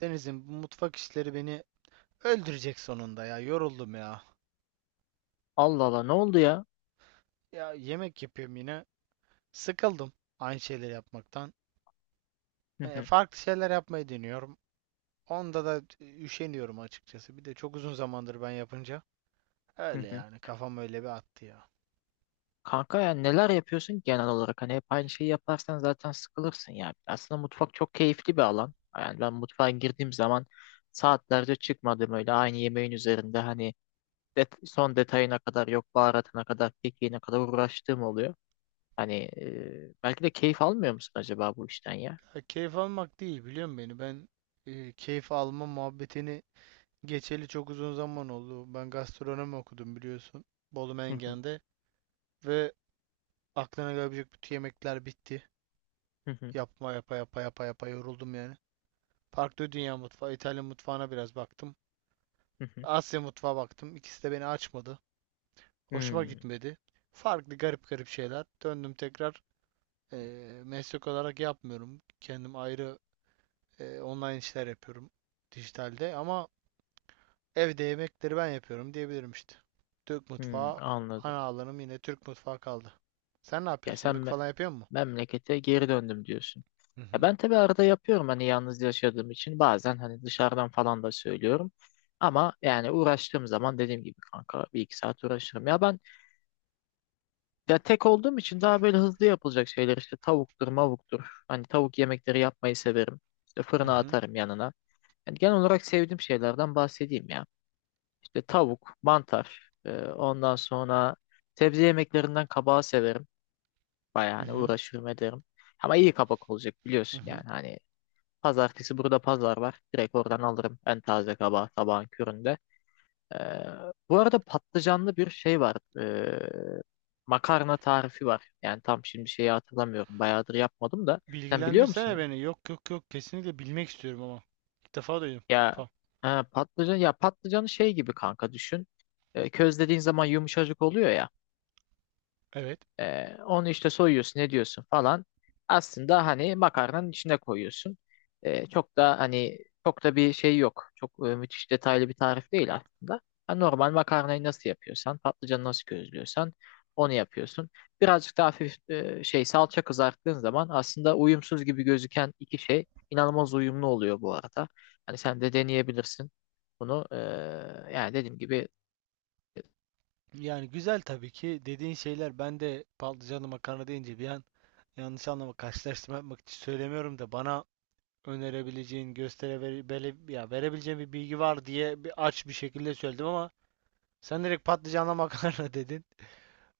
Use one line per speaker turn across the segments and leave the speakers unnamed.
Deniz'im, bu mutfak işleri beni öldürecek sonunda ya. Yoruldum ya.
Allah Allah, ne oldu ya?
Ya yemek yapıyorum yine. Sıkıldım aynı şeyleri yapmaktan.
Hı hı,
Farklı şeyler yapmayı deniyorum. Onda da üşeniyorum açıkçası. Bir de çok uzun zamandır ben yapınca.
hı
Öyle
hı.
yani, kafam öyle bir attı ya.
Kanka ya, neler yapıyorsun ki genel olarak? Hani hep aynı şeyi yaparsan zaten sıkılırsın ya. Aslında mutfak çok keyifli bir alan. Yani ben mutfağa girdiğim zaman saatlerce çıkmadım öyle aynı yemeğin üzerinde, hani son detayına kadar, yok baharatına kadar, kekiğine kadar uğraştığım oluyor. Hani belki de keyif almıyor musun acaba bu işten ya?
Ya keyif almak değil, biliyor musun beni? Ben keyif alma muhabbetini geçeli çok uzun zaman oldu. Ben gastronomi okudum, biliyorsun. Bolu
Hı hı,
Mengen'de. Ve aklına gelebilecek bütün yemekler bitti.
hı hı,
Yapa yapa yapa yapa yoruldum yani. Farklı dünya mutfağı, İtalyan mutfağına biraz baktım.
hı hı.
Asya mutfağı baktım. İkisi de beni açmadı. Hoşuma
Hmm,
gitmedi. Farklı garip garip şeyler. Döndüm tekrar. Meslek olarak yapmıyorum. Kendim ayrı online işler yapıyorum, dijitalde, ama evde yemekleri ben yapıyorum diyebilirim işte. Türk
hmm,
mutfağı,
anladım.
ana alanım yine Türk mutfağı kaldı. Sen ne
Ya
yapıyorsun? Yemek
sen
falan yapıyor musun?
memlekete geri döndüm diyorsun.
Hı
Ya
hı.
ben tabii arada yapıyorum, hani yalnız yaşadığım için bazen hani dışarıdan falan da söylüyorum. Ama yani uğraştığım zaman dediğim gibi kanka, bir iki saat uğraşırım. Ya ben ya tek olduğum için daha böyle hızlı yapılacak şeyler, işte tavuktur mavuktur. Hani tavuk yemekleri yapmayı severim. İşte
Hı
fırına
hı.
atarım yanına. Yani genel olarak sevdiğim şeylerden bahsedeyim ya. İşte tavuk, mantar, ondan sonra sebze yemeklerinden kabağı severim. Bayağı
Hı
hani
hı.
uğraşırım ederim. Ama iyi kabak olacak
Hı
biliyorsun yani.
hı.
Hani pazartesi burada pazar var. Direkt oradan alırım en taze kabağı sabahın köründe. Ee, Bu arada patlıcanlı bir şey var. Makarna tarifi var. Yani tam şimdi şeyi hatırlamıyorum. Bayağıdır yapmadım da. Sen biliyor musun?
Bilgilendirsene beni. Yok, yok, yok, kesinlikle bilmek istiyorum ama. İlk defa duydum.
Ya
Pa.
ha, patlıcanı şey gibi kanka düşün. Közlediğin zaman yumuşacık oluyor ya.
Evet.
Onu işte soyuyorsun, ne diyorsun falan. Aslında hani makarnanın içine koyuyorsun. Çok da hani çok da bir şey yok. Çok müthiş detaylı bir tarif değil aslında. Ha, normal makarnayı nasıl yapıyorsan, patlıcanı nasıl közlüyorsan onu yapıyorsun. Birazcık daha hafif şey, salça kızarttığın zaman aslında uyumsuz gibi gözüken iki şey inanılmaz uyumlu oluyor bu arada. Hani sen de deneyebilirsin. Bunu yani dediğim gibi,
Yani güzel tabii ki dediğin şeyler, ben de patlıcanlı makarna deyince bir an, yanlış anlama, karşılaştırma yapmak için söylemiyorum da, bana önerebileceğin, gösterebileceğin ya verebileceğin bir bilgi var diye bir aç bir şekilde söyledim ama sen direkt patlıcanlı makarna dedin.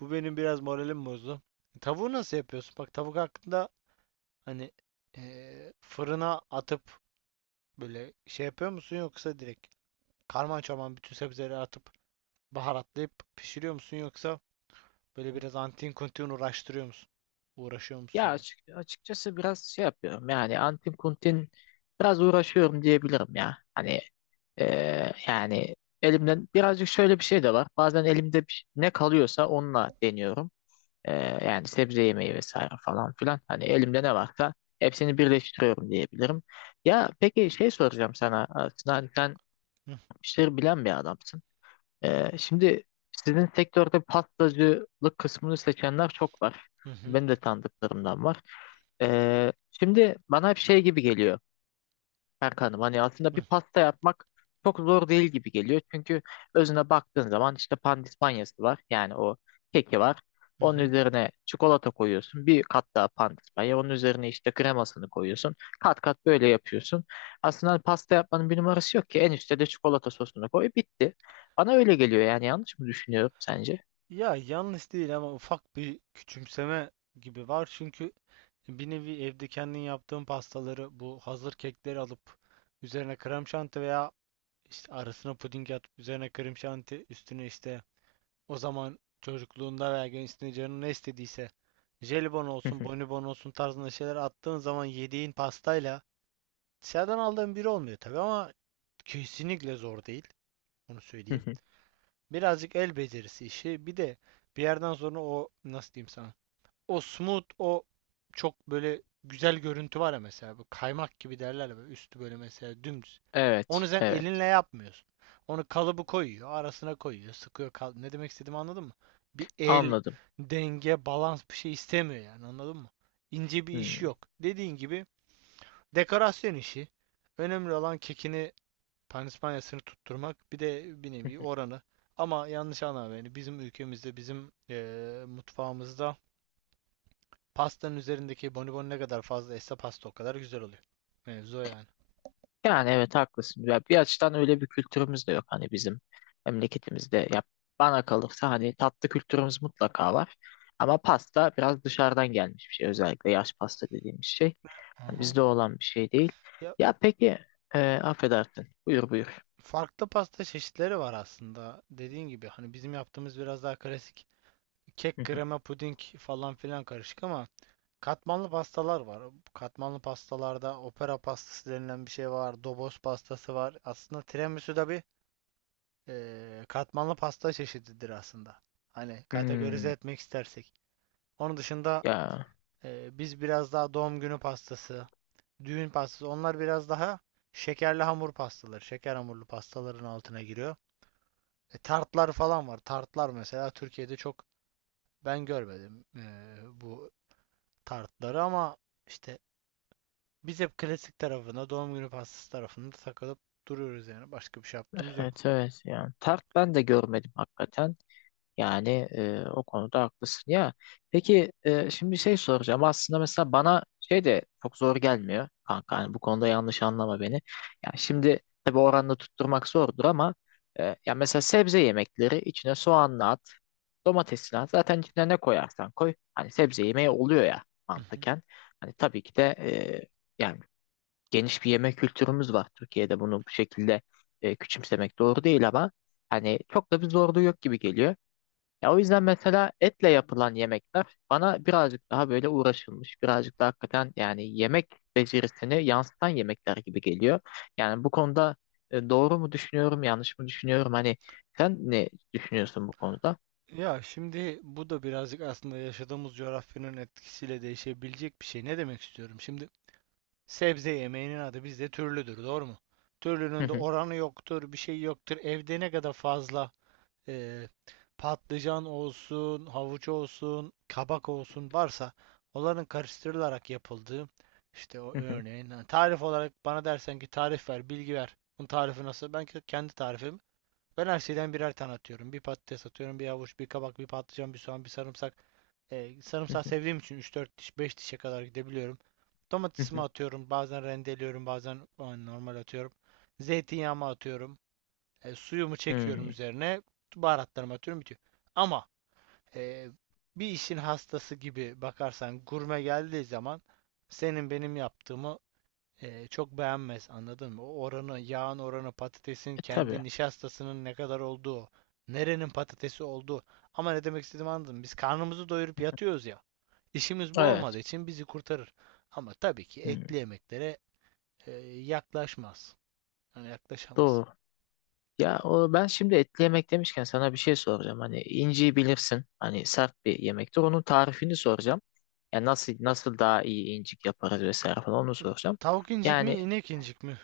Bu benim biraz moralim bozdu. Tavuğu nasıl yapıyorsun? Bak, tavuk hakkında, hani, fırına atıp böyle şey yapıyor musun, yoksa direkt karman çorman bütün sebzeleri atıp baharatlayıp pişiriyor musun, yoksa böyle biraz antin kuntin uğraştırıyor musun? Uğraşıyor musun
ya
yani?
açıkçası biraz şey yapıyorum yani, Antin Kuntin biraz uğraşıyorum diyebilirim ya. Hani e, yani elimden birazcık şöyle bir şey de var. Bazen elimde ne kalıyorsa onunla deniyorum. Ee, Yani sebze yemeği vesaire falan filan. Hani elimde ne varsa hepsini birleştiriyorum diyebilirim. Ya peki, şey soracağım sana aslında, hani sen
Hı
işleri bilen bir adamsın. Şimdi sizin sektörde pastacılık kısmını seçenler çok var.
hı, hı
Benim de tanıdıklarımdan var. Şimdi bana hep şey gibi geliyor. Erkan'ım, hani aslında bir
hı,
pasta yapmak çok zor değil gibi geliyor. Çünkü özüne baktığın zaman işte pandispanyası var. Yani o keki var.
hı
Onun
hı.
üzerine çikolata koyuyorsun. Bir kat daha pandispanya. Onun üzerine işte kremasını koyuyorsun. Kat kat böyle yapıyorsun. Aslında hani pasta yapmanın bir numarası yok ki. En üstte de çikolata sosunu koy. Bitti. Bana öyle geliyor yani. Yanlış mı düşünüyorum sence?
Ya yanlış değil ama ufak bir küçümseme gibi var, çünkü bir nevi evde kendin yaptığın pastaları, bu hazır kekleri alıp üzerine krem şanti veya işte arasına puding atıp üzerine krem şanti, üstüne işte, o zaman çocukluğunda veya gençliğinde canın ne istediyse, jelibon olsun, bonibon olsun tarzında şeyler attığın zaman yediğin pastayla dışarıdan aldığın biri olmuyor tabii, ama kesinlikle zor değil. Onu söyleyeyim. Birazcık el becerisi işi. Bir de bir yerden sonra, o, nasıl diyeyim sana? O smooth, o çok böyle güzel görüntü var ya mesela. Bu kaymak gibi derler ya, böyle üstü böyle mesela dümdüz.
Evet,
Onu sen
evet.
elinle yapmıyorsun. Onu kalıbı koyuyor, arasına koyuyor, sıkıyor. Ne demek istediğimi anladın mı? Bir el,
Anladım.
denge, balans bir şey istemiyor yani, anladın mı? İnce bir
Hmm.
iş yok. Dediğin gibi dekorasyon işi. Önemli olan kekini, panispanyasını tutturmak. Bir de bir nevi oranı. Ama yanlış anlama beni. Bizim ülkemizde, bizim mutfağımızda, pastanın üzerindeki bonibon ne kadar fazlaysa pasta o kadar güzel oluyor. Mevzu o yani.
Yani evet, haklısın. Ya bir açıdan öyle bir kültürümüz de yok hani bizim memleketimizde. Ya bana kalırsa hani tatlı kültürümüz mutlaka var. Ama pasta biraz dışarıdan gelmiş bir şey. Özellikle yaş pasta dediğimiz şey.
Hı
Hani
hı.
bizde olan bir şey değil.
Ya,
Ya peki affedersin. Buyur buyur.
farklı pasta çeşitleri var aslında. Dediğin gibi hani bizim yaptığımız biraz daha klasik.
Hı
Kek,
hı.
krema, puding falan filan karışık, ama katmanlı pastalar var. Katmanlı pastalarda opera pastası denilen bir şey var. Dobos pastası var. Aslında tiramisu da bir katmanlı pasta çeşididir aslında. Hani kategorize
Hmm,
etmek istersek. Onun dışında
ya
biz biraz daha doğum günü pastası, düğün pastası. Onlar biraz daha şekerli hamur pastaları. Şeker hamurlu pastaların altına giriyor. E, tartlar falan var. Tartlar mesela Türkiye'de çok ben görmedim bu tartları, ama işte biz hep klasik tarafına, doğum günü pastası tarafında takılıp duruyoruz yani. Başka bir şey yaptığımız yok.
evet evet, ya tart ben de görmedim hakikaten. Yani o konuda haklısın ya. Peki şimdi şey soracağım. Aslında mesela bana şey de çok zor gelmiyor kanka. Hani bu konuda yanlış anlama beni. Ya şimdi tabii oranını tutturmak zordur ama ya mesela sebze yemekleri, içine soğanla at, domatesini at. Zaten içine ne koyarsan koy. Hani sebze yemeği oluyor ya
Hı hı.
mantıken. Hani tabii ki de yani geniş bir yemek kültürümüz var Türkiye'de, bunu bu şekilde küçümsemek doğru değil, ama hani çok da bir zorluğu yok gibi geliyor. Ya o yüzden mesela etle yapılan yemekler bana birazcık daha böyle uğraşılmış, birazcık daha hakikaten yani yemek becerisini yansıtan yemekler gibi geliyor. Yani bu konuda doğru mu düşünüyorum, yanlış mı düşünüyorum? Hani sen ne düşünüyorsun bu konuda?
Ya şimdi bu da birazcık aslında yaşadığımız coğrafyanın etkisiyle değişebilecek bir şey. Ne demek istiyorum? Şimdi, sebze yemeğinin adı bizde türlüdür, doğru mu?
Hı
Türlünün de
hı,
oranı yoktur, bir şey yoktur. Evde ne kadar fazla e, patlıcan olsun, havuç olsun, kabak olsun varsa onların karıştırılarak yapıldığı işte o,
hı hı,
örneğin, ha, tarif olarak bana dersen ki tarif ver, bilgi ver. Bunun tarifi nasıl? Ben kendi tarifim. Ben her şeyden birer tane atıyorum. Bir patates atıyorum, bir havuç, bir kabak, bir patlıcan, bir soğan, bir sarımsak.
hı
Sarımsak
hı,
sevdiğim için üç dört diş, 5 dişe kadar gidebiliyorum.
hı
Domatesimi
hı.
atıyorum. Bazen rendeliyorum, bazen yani normal atıyorum. Zeytinyağımı atıyorum. Suyumu çekiyorum
Hmm.
üzerine. Baharatlarımı atıyorum, bitiyor. Ama e, bir işin hastası gibi bakarsan, gurme geldiği zaman senin benim yaptığımı çok beğenmez, anladın mı? O oranı, yağın oranı, patatesin
E, tabii.
kendi nişastasının ne kadar olduğu, nerenin patatesi olduğu. Ama ne demek istediğimi anladın mı? Biz karnımızı doyurup yatıyoruz ya. İşimiz bu olmadığı
Evet.
için bizi kurtarır. Ama tabii ki
Hmm.
etli yemeklere e, yaklaşmaz. Yani yaklaşamaz.
Doğru. Ya o, ben şimdi etli yemek demişken sana bir şey soracağım. Hani inciyi bilirsin. Hani sert bir yemektir. Onun tarifini soracağım. Yani nasıl daha iyi incik yaparız vesaire falan onu soracağım.
Tavuk incik mi,
Yani
inek incik mi?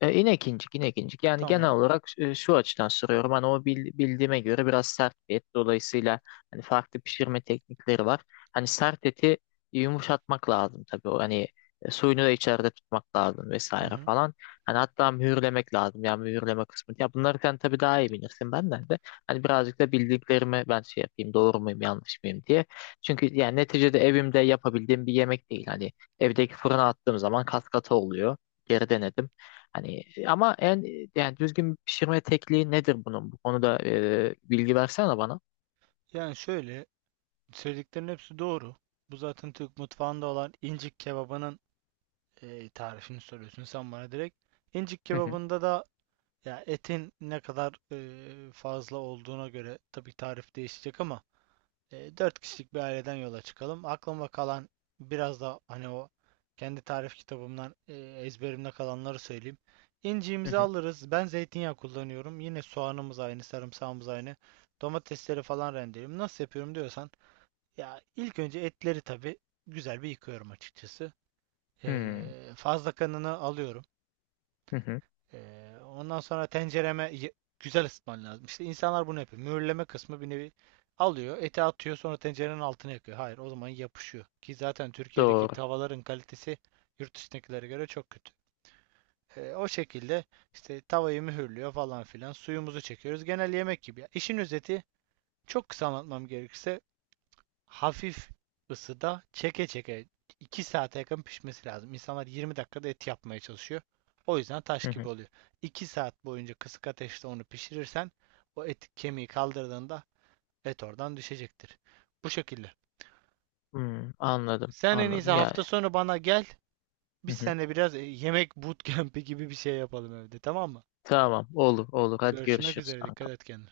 inek incik, inek. Yani genel
Tamam.
olarak şu açıdan soruyorum. Hani o bildiğime göre biraz sert bir et. Dolayısıyla hani farklı pişirme teknikleri var. Hani sert eti yumuşatmak lazım tabii. O hani suyunu da içeride tutmak lazım
Hı
vesaire
hı.
falan. Hani hatta mühürlemek lazım. Yani mühürleme kısmı. Ya bunları sen tabii daha iyi bilirsin benden de. Hani birazcık da bildiklerimi ben şey yapayım, doğru muyum, yanlış mıyım diye. Çünkü yani neticede evimde yapabildiğim bir yemek değil. Hani evdeki fırına attığım zaman kat kata oluyor. Geri denedim. Hani ama en, yani düzgün bir pişirme tekniği nedir bunun? Bu konuda bilgi versene bana.
Yani şöyle, söylediklerin hepsi doğru. Bu zaten Türk mutfağında olan incik kebabının tarifini soruyorsun sen bana direkt. İncik
Hı hı,
kebabında da ya etin ne kadar fazla olduğuna göre tabii tarif değişecek, ama 4 kişilik bir aileden yola çıkalım. Aklıma kalan, biraz da hani o kendi tarif kitabımdan ezberimde kalanları söyleyeyim.
hı
İnciğimizi
hı,
alırız. Ben zeytinyağı kullanıyorum. Yine soğanımız aynı, sarımsağımız aynı. Domatesleri falan rendeliyorum. Nasıl yapıyorum diyorsan, ya ilk önce etleri tabii güzel bir yıkıyorum açıkçası. E,
hı,
Fazla kanını alıyorum.
hı hı.
Ondan sonra tencereme güzel ısıtman lazım. İşte insanlar bunu yapıyor. Mühürleme kısmı bir nevi, alıyor, eti atıyor, sonra tencerenin altına yakıyor. Hayır, o zaman yapışıyor. Ki zaten Türkiye'deki
Doğru.
tavaların kalitesi yurt dışındakilere göre çok kötü. O şekilde işte tavayı mühürlüyor falan filan. Suyumuzu çekiyoruz. Genel yemek gibi, ya. İşin özeti, çok kısa anlatmam gerekirse, hafif ısıda çeke çeke 2 saate yakın pişmesi lazım. İnsanlar 20 dakikada et yapmaya çalışıyor. O yüzden taş
Hı
gibi
hı,
oluyor. 2 saat boyunca kısık ateşte onu pişirirsen, o et kemiği kaldırdığında et oradan düşecektir. Bu şekilde.
hı. Anladım,
Sen en iyisi
anladım yani.
hafta sonu bana gel.
Hı
Biz
hı.
seninle biraz yemek bootcamp'i gibi bir şey yapalım evde, tamam mı?
Tamam, olur, olur. Hadi
Görüşmek
görüşürüz
üzere.
kanka.
Dikkat et kendine.